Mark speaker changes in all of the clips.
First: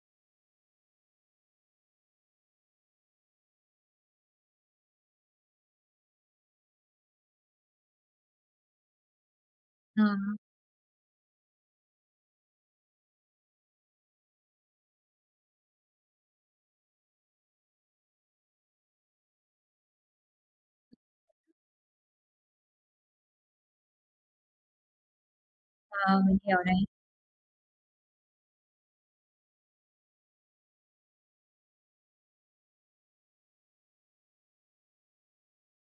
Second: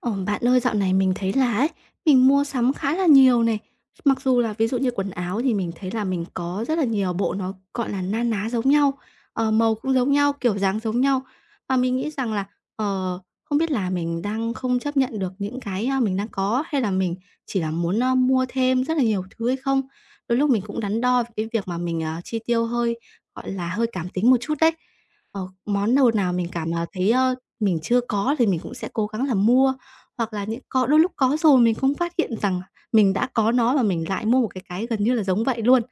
Speaker 1: Ồ, bạn ơi, dạo này mình thấy là ấy, mình mua sắm khá là nhiều này. Mặc dù là ví dụ như quần áo thì mình thấy là mình có rất là nhiều bộ nó, gọi là, na ná giống nhau, màu cũng
Speaker 2: Ờ,
Speaker 1: giống nhau, kiểu dáng giống nhau. Và mình nghĩ rằng là, ờ, không biết là mình đang không chấp nhận được những cái, mình đang có hay là mình chỉ là muốn, mua thêm rất là nhiều thứ hay không? Đôi lúc mình cũng đắn đo về cái việc mà mình, chi tiêu hơi, gọi là, hơi cảm tính một chút đấy. Ờ, món đồ
Speaker 2: ờ,
Speaker 1: nào
Speaker 2: mình
Speaker 1: mình
Speaker 2: hiểu
Speaker 1: cảm,
Speaker 2: này.
Speaker 1: thấy, mình chưa có thì mình cũng sẽ cố gắng là mua hoặc là những có đôi lúc có rồi mình không phát hiện rằng mình đã có nó và mình lại mua một cái gần như là giống vậy luôn.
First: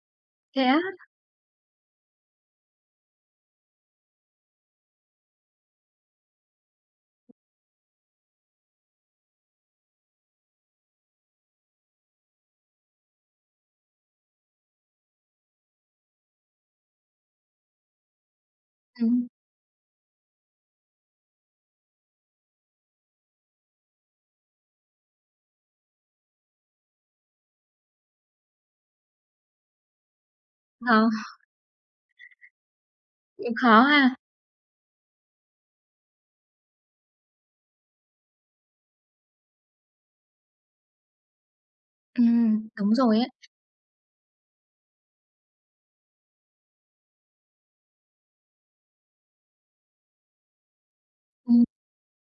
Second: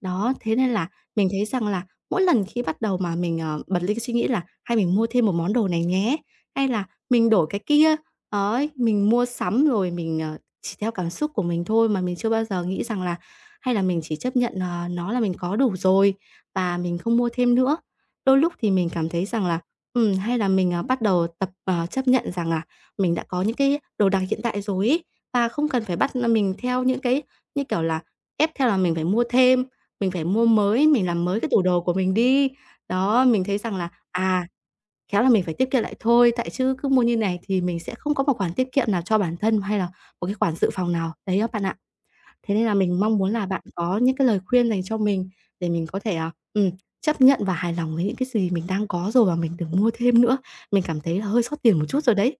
Speaker 1: Đó, thế
Speaker 2: Thế
Speaker 1: nên
Speaker 2: á?
Speaker 1: là mình thấy rằng là mỗi lần khi bắt đầu mà mình, bật lên cái suy nghĩ là "Hay mình mua thêm một món đồ này nhé", hay là "Mình đổi cái kia", ấy, mình mua sắm rồi mình, chỉ theo cảm xúc của mình thôi mà mình chưa bao giờ nghĩ rằng là hay là mình chỉ chấp nhận, nó là mình có đủ rồi và mình không mua thêm nữa. Đôi lúc thì mình cảm thấy
Speaker 2: Ừm.
Speaker 1: rằng là, hay là mình, bắt đầu tập, chấp nhận rằng là mình đã có những cái đồ đạc hiện đại rồi ấy, và không cần phải bắt là mình theo những cái, như kiểu là, ép theo là mình phải mua thêm, mình phải mua mới, mình
Speaker 2: Ờ,
Speaker 1: làm mới cái tủ đồ của mình đi. Đó, mình
Speaker 2: cũng
Speaker 1: thấy rằng
Speaker 2: khó
Speaker 1: là,
Speaker 2: ha.
Speaker 1: khéo là mình phải tiết kiệm lại thôi, tại chứ cứ mua như này thì mình sẽ không có một khoản tiết kiệm nào cho bản thân hay là một cái khoản dự phòng nào. Đấy các bạn ạ. Thế nên
Speaker 2: Ừm.
Speaker 1: là
Speaker 2: Đúng
Speaker 1: mình mong
Speaker 2: rồi ấy.
Speaker 1: muốn là bạn có những cái lời khuyên dành cho mình để mình có thể, chấp nhận và hài lòng với những cái gì mình đang có rồi và mình đừng mua thêm nữa. Mình cảm thấy là hơi xót
Speaker 2: Ừm.
Speaker 1: tiền một chút rồi đấy.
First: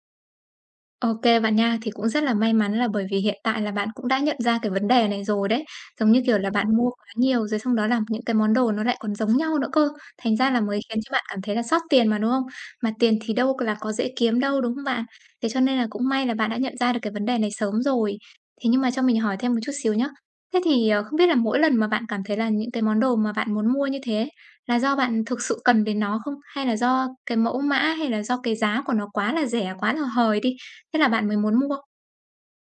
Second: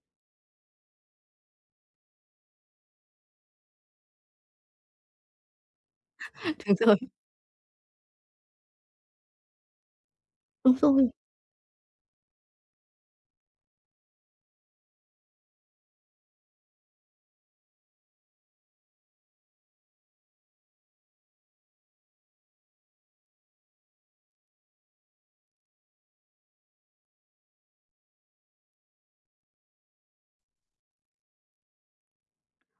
Speaker 2: OK bạn nha. Thì cũng rất là may mắn là bởi vì hiện tại là bạn cũng đã nhận ra cái vấn đề này rồi đấy. Giống như, kiểu là, bạn
Speaker 1: Đúng
Speaker 2: mua
Speaker 1: rồi.
Speaker 2: quá nhiều rồi xong đó là những cái món đồ nó lại còn giống nhau nữa cơ, thành ra là
Speaker 1: Đúng
Speaker 2: mới khiến
Speaker 1: rồi.
Speaker 2: cho bạn cảm thấy là sót tiền mà, đúng không? Mà tiền thì đâu là có dễ kiếm đâu, đúng không bạn? Thế cho nên là cũng may là bạn đã nhận ra được cái vấn đề này sớm rồi. Thế nhưng mà cho mình hỏi thêm một chút xíu nhá. Thế thì, không biết là mỗi lần mà bạn cảm thấy là những cái món đồ mà bạn muốn mua như thế là do bạn thực sự cần đến nó không? Hay là do cái mẫu mã hay là do cái giá của nó quá là rẻ, quá là hời đi, thế là bạn mới muốn mua?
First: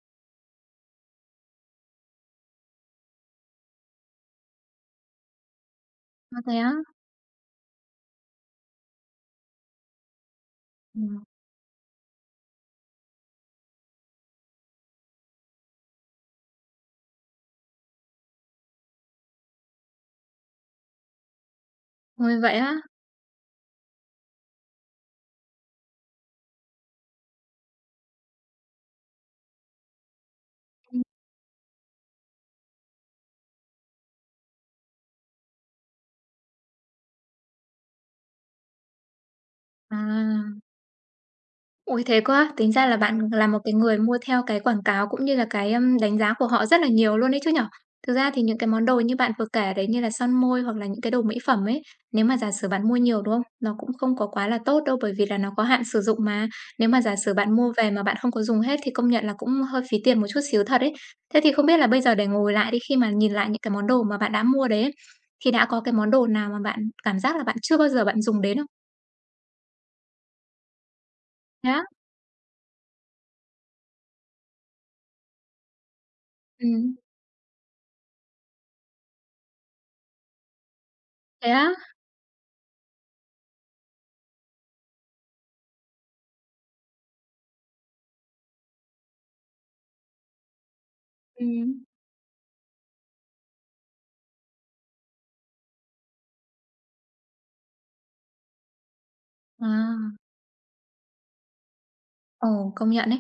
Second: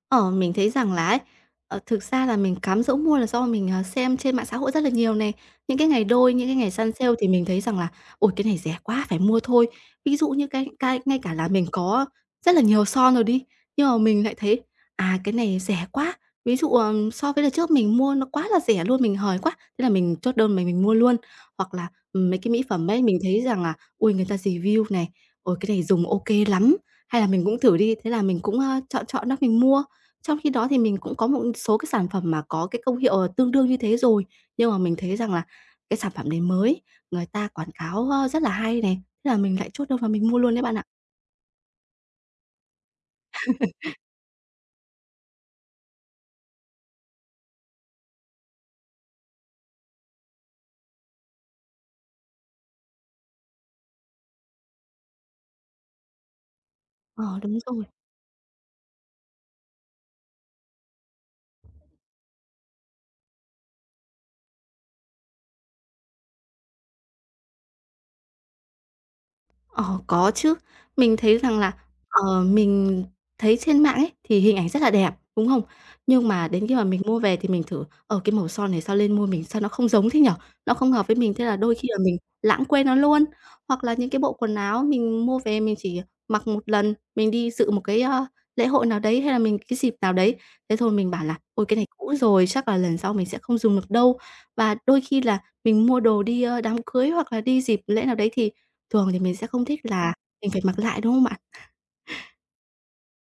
Speaker 1: Ờ, mình thấy rằng là ấy, thực ra là mình cám dỗ mua là do mình, xem trên mạng xã hội rất là nhiều này. Những cái ngày đôi,
Speaker 2: A,
Speaker 1: những cái
Speaker 2: thế
Speaker 1: ngày
Speaker 2: á?
Speaker 1: săn sale thì mình thấy rằng là "Ôi, cái này rẻ quá, phải mua thôi." Ví dụ như cái ngay
Speaker 2: Ừm,
Speaker 1: cả là mình có rất là nhiều son rồi đi, nhưng mà mình lại thấy, cái này rẻ quá. Ví dụ, so với đợt trước mình mua nó quá là rẻ luôn, mình hời quá, thế là mình chốt đơn mình mua luôn. Hoặc là, mấy
Speaker 2: ôi,
Speaker 1: cái
Speaker 2: vậy
Speaker 1: mỹ
Speaker 2: á?
Speaker 1: phẩm ấy, mình thấy rằng là ui người ta review này, ôi, cái này dùng ok lắm." Hay là mình cũng thử đi, thế là mình cũng, chọn chọn đó mình mua. Trong khi đó thì mình
Speaker 2: Ừm.
Speaker 1: cũng có một số cái sản phẩm mà có cái công hiệu, tương đương như thế rồi, nhưng mà mình thấy rằng là cái sản phẩm đấy mới, người ta quảng cáo, rất là hay này, thế là mình lại chốt đơn và mình mua luôn đấy
Speaker 2: À.
Speaker 1: bạn ạ.
Speaker 2: Ôi, thế quá! Tính ra là bạn là một cái người mua theo cái quảng cáo cũng như là cái, đánh giá của họ rất là nhiều luôn đấy chứ nhỉ? Thực ra thì những cái món đồ như bạn vừa kể đấy, như là son môi hoặc là những cái đồ mỹ phẩm ấy, nếu mà giả sử bạn mua nhiều, đúng không? Nó cũng không có quá là tốt đâu, bởi vì là nó có hạn sử dụng mà. Nếu mà giả sử
Speaker 1: Ờ,
Speaker 2: bạn
Speaker 1: đúng
Speaker 2: mua
Speaker 1: rồi.
Speaker 2: về mà bạn không có dùng hết thì công nhận là cũng hơi phí tiền một chút xíu thật ấy. Thế thì không biết là bây giờ để ngồi lại đi, khi mà nhìn lại những cái món đồ mà bạn đã mua đấy ấy, thì đã có cái món đồ nào mà bạn cảm giác là bạn chưa bao giờ bạn dùng đến không?
Speaker 1: Ờ, có chứ. Mình thấy rằng
Speaker 2: Thế
Speaker 1: là,
Speaker 2: á?
Speaker 1: mình thấy trên mạng ấy, thì hình ảnh rất là đẹp, đúng không? Nhưng mà đến khi mà
Speaker 2: Ừm,
Speaker 1: mình mua về thì mình thử, cái màu son này sao lên môi mình sao nó không giống thế nhở? Nó không hợp với mình, thế
Speaker 2: thế
Speaker 1: là
Speaker 2: á?
Speaker 1: đôi khi là mình lãng quên nó luôn. Hoặc là những cái bộ quần áo mình mua về mình chỉ mặc một lần, mình đi dự một cái, lễ hội nào đấy, hay là mình cái dịp nào đấy, thế thôi mình bảo là "Ôi,
Speaker 2: Ừm,
Speaker 1: cái này cũ rồi, chắc là lần sau mình sẽ không dùng được đâu." Và đôi khi là mình mua đồ đi, đám cưới hoặc là đi dịp lễ nào đấy thì thường thì mình sẽ không thích là
Speaker 2: à.
Speaker 1: mình phải mặc lại, đúng không bạn?
Speaker 2: Ồ, công nhận ấy.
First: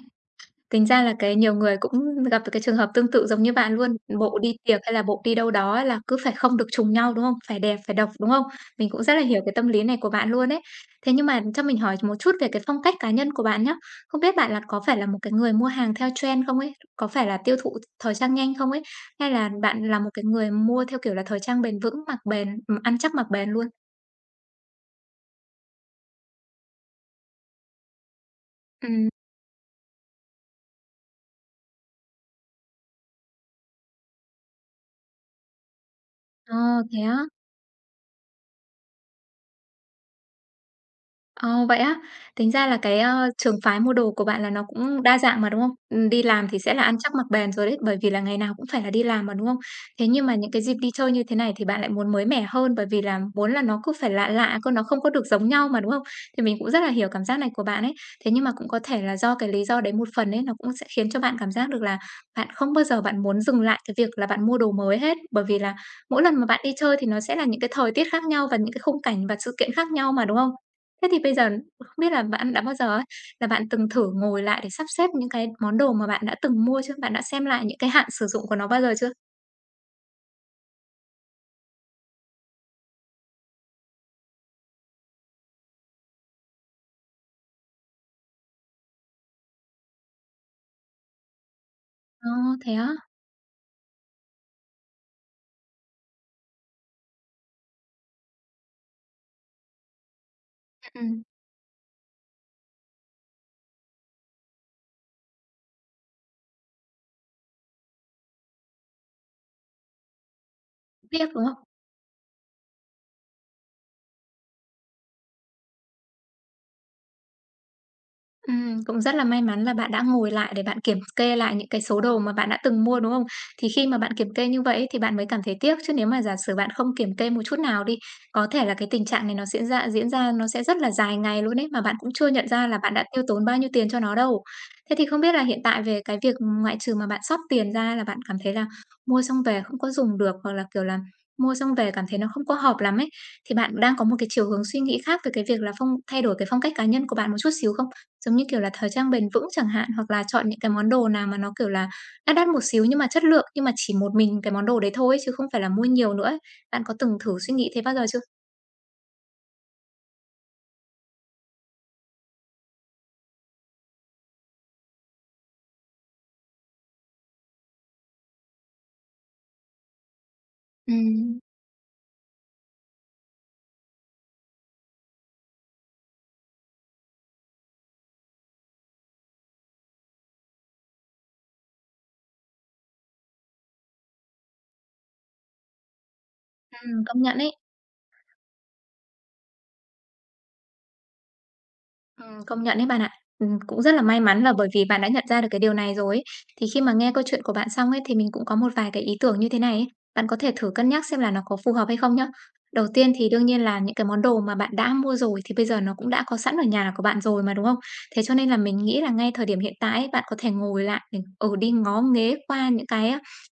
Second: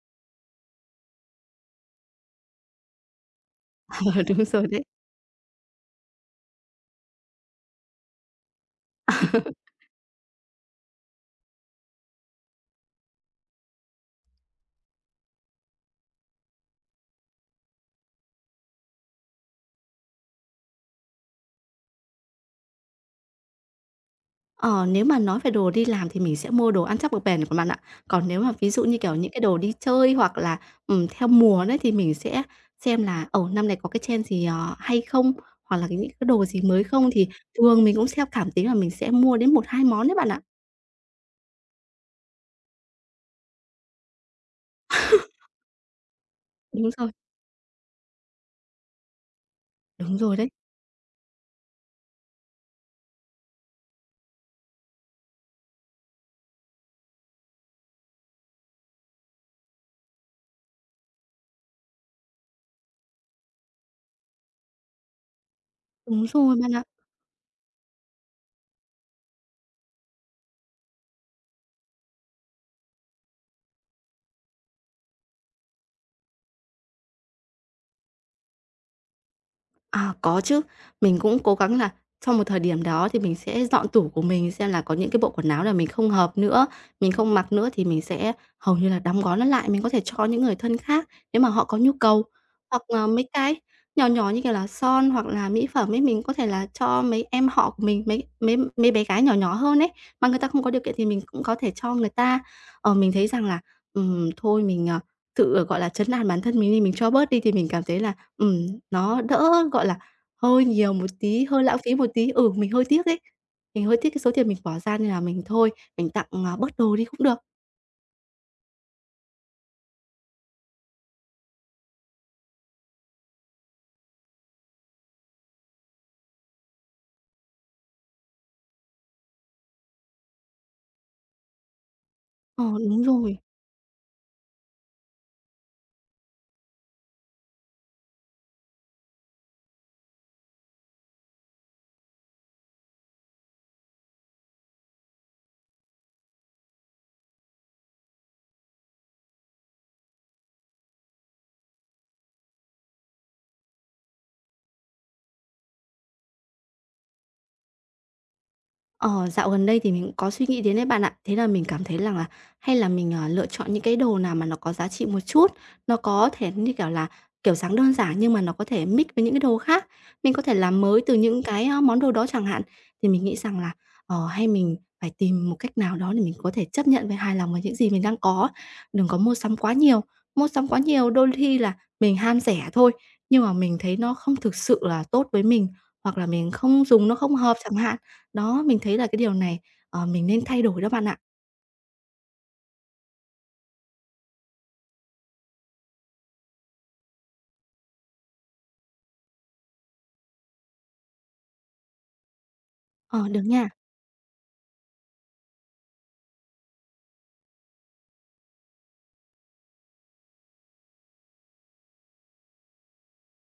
Speaker 2: Tính ra là cái nhiều người cũng gặp được cái trường hợp tương tự giống như bạn luôn.
Speaker 1: Ờ, đúng
Speaker 2: Bộ đi
Speaker 1: rồi
Speaker 2: tiệc
Speaker 1: đấy.
Speaker 2: hay là bộ đi đâu đó ấy là cứ phải không được trùng nhau, đúng không? Phải đẹp, phải độc, đúng không? Mình cũng rất là hiểu cái tâm lý này của bạn luôn ấy. Thế nhưng mà cho mình hỏi một chút về cái phong cách cá nhân của bạn nhá. Không biết bạn là có phải là một cái người mua hàng theo trend không ấy? Có phải là tiêu thụ thời trang nhanh không ấy? Hay là bạn là một cái người mua theo kiểu là thời trang bền vững, mặc bền, ăn chắc mặc bền luôn?
Speaker 1: Ờ, nếu mà nói về đồ đi làm thì mình sẽ mua đồ ăn chắc mặc bền của bạn ạ. Còn nếu mà ví dụ như,
Speaker 2: Ừm.
Speaker 1: kiểu, những cái đồ đi chơi hoặc là, theo mùa đấy thì mình sẽ xem là, năm này có cái trend gì, hay không? Hoặc là những cái đồ
Speaker 2: Ờ,
Speaker 1: gì mới
Speaker 2: thế
Speaker 1: không?
Speaker 2: á?
Speaker 1: Thì thường mình cũng theo cảm tính là mình sẽ mua đến một hai món đấy bạn ạ.
Speaker 2: Ồ, vậy á? Tính ra là cái, trường phái mua đồ của bạn là nó cũng đa dạng mà, đúng không? Đi làm thì sẽ là
Speaker 1: Đúng
Speaker 2: ăn
Speaker 1: rồi,
Speaker 2: chắc mặc bền rồi đấy, bởi vì là ngày nào cũng phải là đi làm mà, đúng không? Thế
Speaker 1: đúng
Speaker 2: nhưng
Speaker 1: rồi
Speaker 2: mà
Speaker 1: đấy,
Speaker 2: những cái dịp đi chơi như thế này thì bạn lại muốn mới mẻ hơn, bởi vì là muốn là nó cứ phải lạ lạ cơ, nó không có được giống nhau mà, đúng không? Thì mình cũng rất là hiểu cảm giác này của bạn ấy. Thế nhưng mà cũng có thể là do cái lý do đấy một phần ấy, nó cũng sẽ khiến cho bạn cảm giác được là bạn không bao giờ bạn muốn dừng lại cái việc là bạn mua đồ mới hết, bởi vì là mỗi
Speaker 1: đúng
Speaker 2: lần mà
Speaker 1: rồi
Speaker 2: bạn
Speaker 1: bạn
Speaker 2: đi
Speaker 1: ạ.
Speaker 2: chơi thì nó sẽ là những cái thời tiết khác nhau và những cái khung cảnh và sự kiện khác nhau mà, đúng không? Thế thì bây giờ không biết là bạn đã bao giờ ấy, là bạn từng thử ngồi lại để sắp xếp những cái món đồ mà bạn đã từng mua chưa? Bạn đã xem lại những cái hạn sử dụng của nó bao giờ chưa?
Speaker 1: À, có chứ. Mình cũng cố gắng là trong một thời điểm đó thì mình sẽ dọn tủ của mình xem là có những cái bộ quần áo là mình không hợp nữa, mình không mặc nữa thì mình sẽ hầu như là đóng gói nó lại, mình có thể cho những người thân khác nếu mà họ có nhu cầu.
Speaker 2: Ờ, thế
Speaker 1: Hoặc
Speaker 2: á?
Speaker 1: là mấy cái nhỏ nhỏ như kiểu là son hoặc là mỹ phẩm ấy, mình có thể là cho mấy em họ của mình, mấy mấy mấy bé gái nhỏ nhỏ hơn ấy, mà người ta không có điều kiện
Speaker 2: Ừm,
Speaker 1: thì mình
Speaker 2: ừm.
Speaker 1: cũng có thể cho người ta. Ờ, mình thấy rằng là, thôi mình, tự, gọi là, trấn an bản thân mình đi, mình cho bớt đi thì mình cảm thấy là nó đỡ, gọi là, hơi nhiều một
Speaker 2: Tiếc, đúng
Speaker 1: tí, hơi
Speaker 2: không?
Speaker 1: lãng phí một tí. Ừ, mình hơi tiếc ấy, mình hơi tiếc cái số tiền mình bỏ ra nên là mình thôi, mình tặng, bớt đồ đi cũng được.
Speaker 2: Cũng rất là may mắn là bạn đã ngồi lại để bạn kiểm kê lại những cái số đồ mà bạn đã từng mua, đúng không? Thì khi mà bạn kiểm kê như vậy ấy, thì bạn mới cảm thấy tiếc, chứ nếu mà giả sử bạn không kiểm kê một chút nào đi, có thể là cái tình trạng này nó diễn ra nó sẽ rất là dài ngày luôn ấy, mà bạn cũng chưa nhận
Speaker 1: Ờ,
Speaker 2: ra là bạn
Speaker 1: đúng
Speaker 2: đã tiêu
Speaker 1: rồi.
Speaker 2: tốn bao nhiêu tiền cho nó đâu. Thế thì không biết là hiện tại về cái việc ngoại trừ mà bạn xót tiền ra là bạn cảm thấy là mua xong về không có dùng được, hoặc là, kiểu là, mua xong về cảm thấy nó không có hợp lắm ấy, thì bạn đang có một cái chiều hướng suy nghĩ khác về cái việc là thay đổi cái phong cách cá nhân của bạn một chút xíu không? Giống như kiểu là thời trang bền vững chẳng hạn, hoặc là chọn những cái món đồ nào mà nó, kiểu là, đắt đắt một xíu nhưng mà chất lượng, nhưng mà chỉ một mình cái món đồ đấy thôi ấy, chứ không phải là mua nhiều nữa ấy. Bạn có từng thử suy nghĩ thế bao giờ chưa?
Speaker 1: Ờ, dạo gần đây thì mình cũng có suy nghĩ đến đấy bạn ạ. Thế là mình cảm thấy rằng là hay là mình, lựa chọn những cái đồ nào mà nó có giá trị một chút, nó có thể, như kiểu là, kiểu dáng đơn giản nhưng mà nó có thể mix với những cái đồ khác. Mình có thể làm mới từ
Speaker 2: Ừm.
Speaker 1: những cái, món đồ đó chẳng hạn. Thì mình nghĩ rằng là, hay mình phải tìm một cách nào đó để mình có thể chấp nhận với hài lòng với những gì mình đang có, đừng có mua sắm quá nhiều. Mua sắm quá nhiều đôi khi là mình ham rẻ thôi, nhưng mà mình thấy nó không thực sự là tốt với mình, hoặc là mình không dùng nó
Speaker 2: Công
Speaker 1: không
Speaker 2: nhận ấy.
Speaker 1: hợp chẳng hạn. Đó, mình thấy là cái điều này, mình nên thay đổi đó bạn ạ.
Speaker 2: Công nhận đấy bạn ạ. Cũng rất là may mắn là bởi vì bạn đã nhận ra được cái điều này rồi ấy. Thì khi mà nghe câu chuyện của bạn xong ấy, thì mình cũng có một vài cái ý tưởng như thế này ấy. Bạn có thể thử cân nhắc xem là nó có phù hợp hay không nhá. Đầu tiên
Speaker 1: Ờ,
Speaker 2: thì
Speaker 1: được
Speaker 2: đương nhiên
Speaker 1: nha.
Speaker 2: là những cái món đồ mà bạn đã mua rồi thì bây giờ nó cũng đã có sẵn ở nhà của bạn rồi mà, đúng không? Thế cho nên là mình nghĩ là ngay thời điểm hiện tại ấy, bạn có thể ngồi lại để, đi ngó nghế qua những cái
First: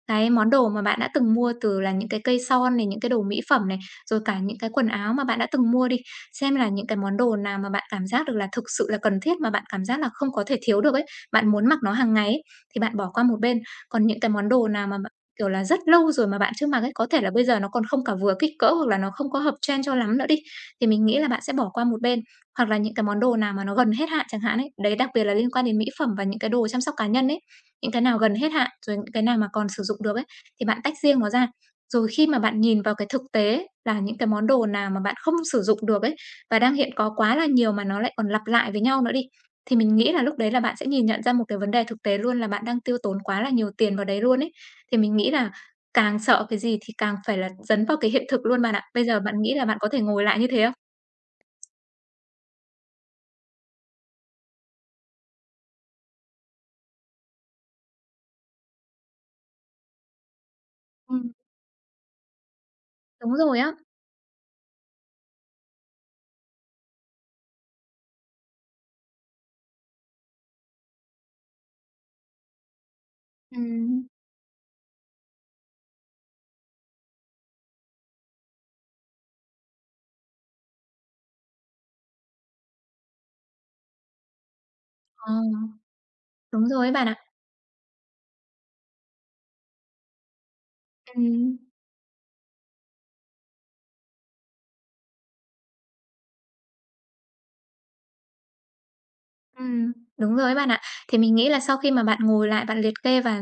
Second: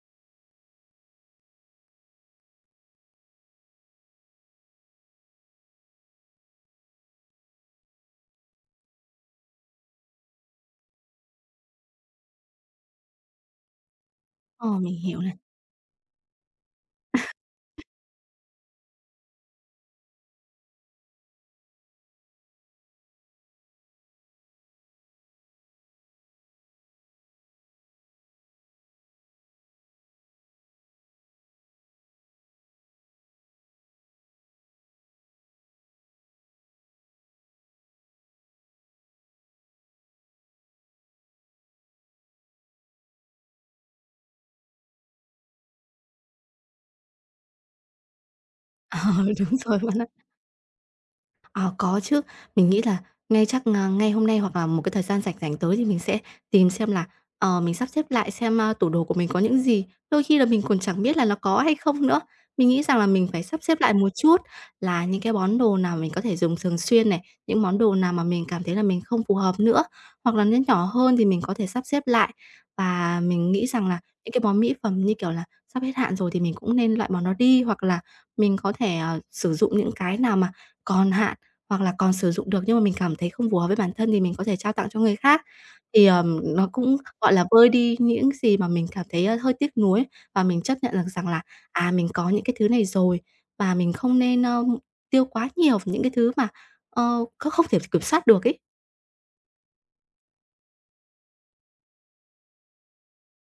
Speaker 2: cái món đồ mà bạn đã từng mua từ là những cái cây son này, những cái đồ mỹ phẩm này, rồi cả những cái quần áo mà bạn đã từng mua đi xem là những cái món đồ nào mà bạn cảm giác được là thực sự là cần thiết mà bạn cảm giác là không có thể thiếu được ấy, bạn muốn mặc nó hàng ngày ấy, thì bạn bỏ qua một bên. Còn những cái món
Speaker 1: Ờ,
Speaker 2: đồ nào
Speaker 1: mình
Speaker 2: mà bạn,
Speaker 1: hiểu này.
Speaker 2: kiểu là, rất lâu rồi mà bạn chưa mặc ấy, có thể là bây giờ nó còn không cả vừa kích cỡ hoặc là nó không có hợp trend cho lắm nữa đi, thì mình nghĩ là bạn sẽ bỏ qua một bên. Hoặc là những cái món đồ nào mà nó gần hết hạn chẳng hạn ấy, đấy đặc biệt là liên quan đến mỹ phẩm và những cái đồ chăm sóc cá nhân ấy, những cái nào gần hết hạn, rồi những cái nào mà còn sử dụng được ấy, thì bạn tách riêng nó ra. Rồi khi mà bạn nhìn vào cái thực tế là những cái món đồ nào mà bạn không sử dụng được ấy, và đang hiện có quá là nhiều mà nó lại còn lặp lại với nhau nữa đi, thì mình nghĩ là lúc đấy là bạn sẽ nhìn nhận ra một cái vấn đề thực tế luôn là bạn đang tiêu tốn quá là nhiều tiền vào đấy luôn ấy. Thì mình nghĩ là càng sợ cái gì thì càng phải là dấn vào cái hiện thực luôn bạn ạ.
Speaker 1: Ờ,
Speaker 2: Bây giờ bạn nghĩ
Speaker 1: đúng
Speaker 2: là
Speaker 1: rồi
Speaker 2: bạn có
Speaker 1: bạn
Speaker 2: thể
Speaker 1: ạ.
Speaker 2: ngồi lại như thế không?
Speaker 1: Ờ, có chứ. Mình nghĩ là ngay chắc, ngay hôm nay hoặc là một cái thời gian rảnh rảnh tới thì mình sẽ tìm xem là, mình sắp xếp lại xem, tủ đồ của mình có những gì. Đôi khi là mình còn chẳng biết là
Speaker 2: Ừm.
Speaker 1: nó có hay không nữa. Mình nghĩ rằng là mình
Speaker 2: Đúng
Speaker 1: phải
Speaker 2: rồi
Speaker 1: sắp
Speaker 2: á.
Speaker 1: xếp lại một chút là những cái món đồ nào mình có thể dùng thường xuyên này, những món đồ nào mà mình cảm thấy là mình không phù hợp nữa, hoặc là nó nhỏ hơn thì mình có thể sắp xếp lại. Và mình nghĩ rằng là
Speaker 2: Ừm.
Speaker 1: những cái món mỹ phẩm như kiểu là sắp hết hạn rồi thì mình cũng nên loại bỏ nó đi, hoặc là mình có thể, sử dụng những cái nào mà còn hạn hoặc là còn sử dụng được nhưng mà mình cảm thấy không phù hợp với bản thân thì mình có thể trao tặng cho người
Speaker 2: Ờ,
Speaker 1: khác. Thì, nó
Speaker 2: đúng rồi ấy
Speaker 1: cũng,
Speaker 2: bạn ạ.
Speaker 1: gọi là, vơi đi những gì mà mình cảm thấy, hơi tiếc nuối và mình chấp nhận được rằng là,
Speaker 2: Ừm.
Speaker 1: mình có những cái thứ này rồi và mình không nên, tiêu quá nhiều vào những cái thứ mà, không thể kiểm soát được ấy.
Speaker 2: Ừm, đúng rồi ấy bạn ạ. Thì mình nghĩ là sau khi mà bạn ngồi lại bạn liệt kê và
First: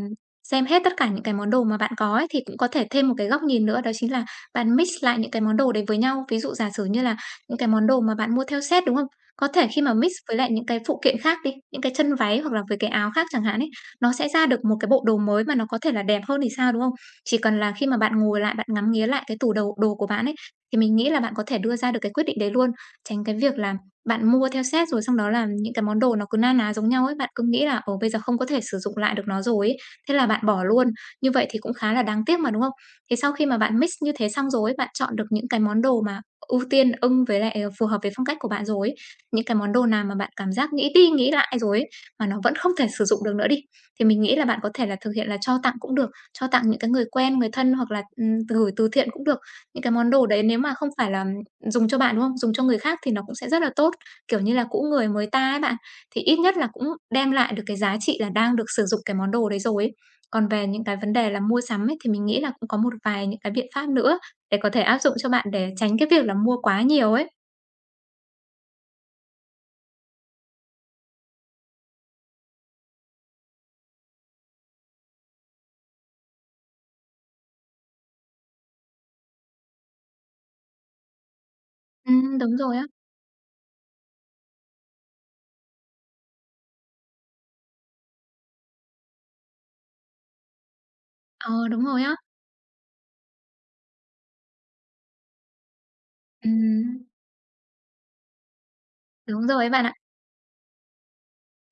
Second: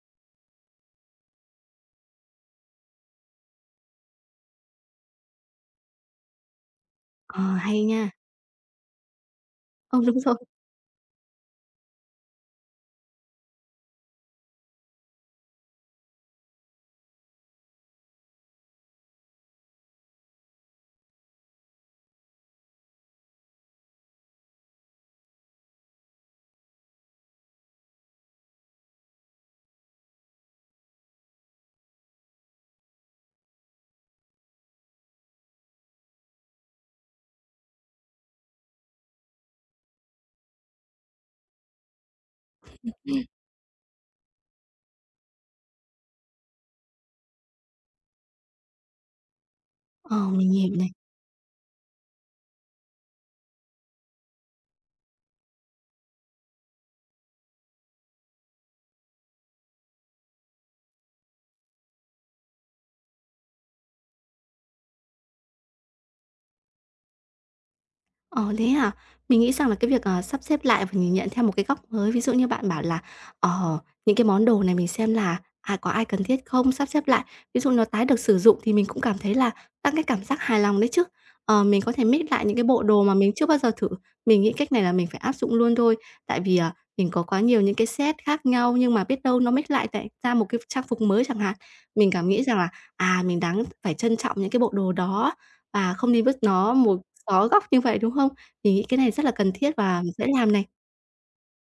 Speaker 2: xem hết tất cả những cái món đồ mà bạn có ấy, thì cũng có thể thêm một cái góc nhìn nữa, đó chính là bạn mix lại những cái món đồ đấy với nhau. Ví dụ giả sử như là
Speaker 1: Ờ,
Speaker 2: những cái
Speaker 1: hay
Speaker 2: món đồ
Speaker 1: nha.
Speaker 2: mà bạn mua theo set, đúng không? Có thể khi mà
Speaker 1: Ờ,
Speaker 2: mix
Speaker 1: đúng rồi.
Speaker 2: với lại những cái phụ kiện khác đi, những cái chân váy hoặc là với cái áo khác chẳng hạn ấy, nó sẽ ra được một cái bộ đồ mới mà nó có thể là đẹp hơn thì sao, đúng không? Chỉ cần là khi mà bạn ngồi lại, bạn ngắm nghía lại cái tủ đầu đồ của bạn ấy, thì mình nghĩ là bạn có thể đưa ra được cái quyết định đấy luôn, tránh cái việc là bạn mua theo set rồi xong đó là những cái món đồ nó cứ na ná giống nhau ấy, bạn cứ nghĩ là, ồ bây giờ không có thể sử dụng lại được nó rồi ấy, thế là bạn bỏ luôn. Như vậy thì cũng khá là đáng tiếc mà, đúng không? Thì sau khi mà bạn mix như thế xong rồi ấy, bạn chọn được những cái món đồ mà ưu tiên ưng với lại, phù hợp với phong cách của bạn rồi ấy, những cái món đồ nào mà bạn cảm giác nghĩ đi nghĩ lại rồi ấy, mà nó vẫn không thể sử dụng được nữa đi, thì mình nghĩ là bạn có thể là thực hiện là cho tặng cũng được, cho tặng những cái người quen, người thân hoặc là, gửi từ thiện cũng được. Những cái món đồ
Speaker 1: Ờ,
Speaker 2: đấy
Speaker 1: mình
Speaker 2: nếu mà
Speaker 1: hiểu này.
Speaker 2: không phải là ừ, dùng cho bạn, đúng không? Dùng cho người khác thì nó cũng sẽ rất là tốt. Kiểu như là, cũ người mới ta ấy bạn, thì ít nhất là cũng đem lại được cái giá trị là đang được sử dụng cái món đồ đấy rồi ấy. Còn về những cái vấn đề là mua sắm ấy, thì mình nghĩ là cũng có một vài những cái biện pháp nữa để có thể áp dụng cho bạn để tránh cái việc là mua quá nhiều ấy.
Speaker 1: Ờ, thế hả? Mình nghĩ rằng là cái việc, sắp xếp lại và nhìn nhận theo một cái góc mới, ví dụ như bạn bảo là, ờ, những cái món đồ này mình xem là, có ai cần thiết không, sắp xếp lại, ví dụ nó tái được sử dụng thì mình cũng cảm thấy là tăng cái cảm giác hài lòng đấy chứ. Ờ, mình có thể mix lại những
Speaker 2: Đúng
Speaker 1: cái
Speaker 2: rồi
Speaker 1: bộ
Speaker 2: á.
Speaker 1: đồ mà mình chưa bao giờ thử, mình nghĩ cách này là mình phải áp dụng luôn thôi, tại vì, mình có quá nhiều những cái set khác nhau nhưng mà biết đâu nó mix lại thành ra một cái trang phục mới chẳng hạn.
Speaker 2: Ờ, đúng rồi
Speaker 1: Mình
Speaker 2: á.
Speaker 1: cảm nghĩ rằng là, mình đáng phải trân trọng những cái bộ đồ đó, và không đi vứt nó
Speaker 2: Ừm,
Speaker 1: một xó góc như vậy, đúng không? Mình nghĩ cái này rất là
Speaker 2: đúng
Speaker 1: cần
Speaker 2: rồi
Speaker 1: thiết
Speaker 2: ấy bạn ạ.
Speaker 1: và mình sẽ làm này.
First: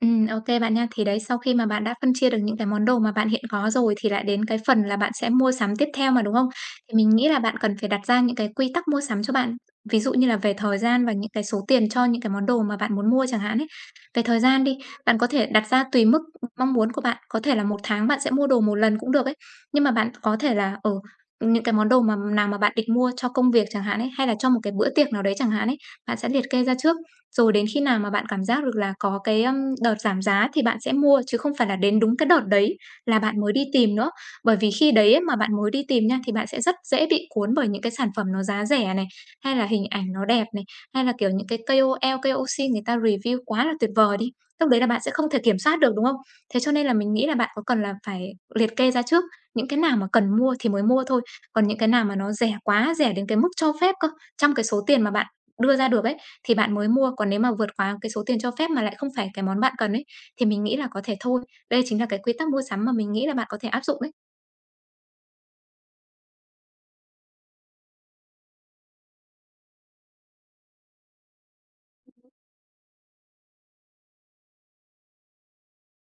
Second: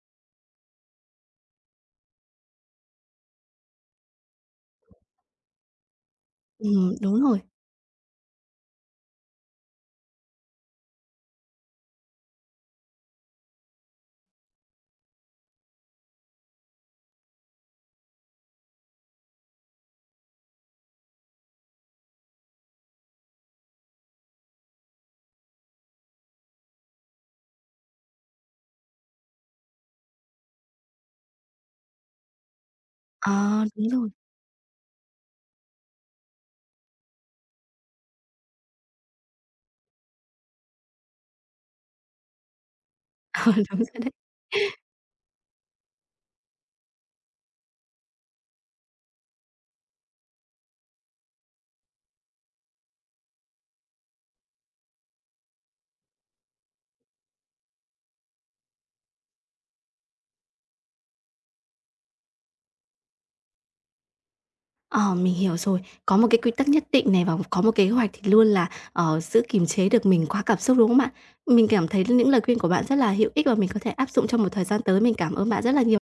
Speaker 2: Ô bạn nha. Thì đấy, sau khi mà bạn đã phân chia được những cái món đồ mà bạn hiện có rồi thì lại đến cái phần là bạn sẽ mua sắm tiếp theo mà, đúng không? Thì mình
Speaker 1: Đúng
Speaker 2: nghĩ
Speaker 1: rồi.
Speaker 2: là bạn cần phải đặt ra những cái quy tắc mua sắm cho bạn, ví dụ như là về thời gian và những cái số tiền cho những cái món đồ mà bạn muốn mua chẳng hạn ấy. Về thời gian đi, bạn có thể đặt ra tùy mức mong muốn của bạn, có thể là một tháng bạn sẽ mua đồ một lần cũng được ấy. Nhưng mà bạn có thể là, ở những cái món đồ mà nào mà bạn định mua cho công việc chẳng hạn ấy, hay là cho một cái bữa tiệc nào đấy chẳng hạn ấy, bạn sẽ liệt kê ra trước. Rồi đến khi nào mà bạn cảm giác được là có cái, đợt giảm giá thì bạn sẽ mua, chứ không phải là đến đúng cái đợt đấy là bạn mới đi
Speaker 1: Ờ, đúng
Speaker 2: tìm
Speaker 1: rồi.
Speaker 2: nữa. Bởi vì khi đấy ấy mà bạn mới đi tìm nha, thì bạn sẽ rất dễ bị cuốn bởi những cái sản phẩm nó giá rẻ này, hay là hình ảnh nó đẹp này, hay là, kiểu, những cái KOL, KOC người ta review
Speaker 1: Ờ,
Speaker 2: quá là
Speaker 1: đúng
Speaker 2: tuyệt
Speaker 1: rồi đấy.
Speaker 2: vời đi. Lúc đấy là bạn sẽ không thể kiểm soát được, đúng không? Thế cho nên là mình nghĩ là bạn có cần là phải liệt kê ra trước những cái nào mà cần mua thì mới mua thôi, còn những cái nào mà nó rẻ quá, rẻ đến cái mức cho phép cơ, trong cái số tiền mà bạn đưa ra được ấy, thì bạn mới mua, còn nếu mà vượt quá cái số tiền cho phép mà lại không phải cái món bạn cần ấy, thì mình nghĩ là có thể thôi. Đây chính là cái quy tắc mua sắm mà mình nghĩ là bạn có thể áp dụng đấy.
Speaker 1: Ờ, mình hiểu rồi. Có một cái quy tắc nhất định này và có một kế hoạch thì luôn là, giữ kiềm chế được mình quá cảm xúc, đúng không bạn? Mình cảm thấy những lời khuyên của bạn rất là hữu ích và mình có thể áp dụng trong một thời gian tới. Mình cảm ơn bạn rất là nhiều.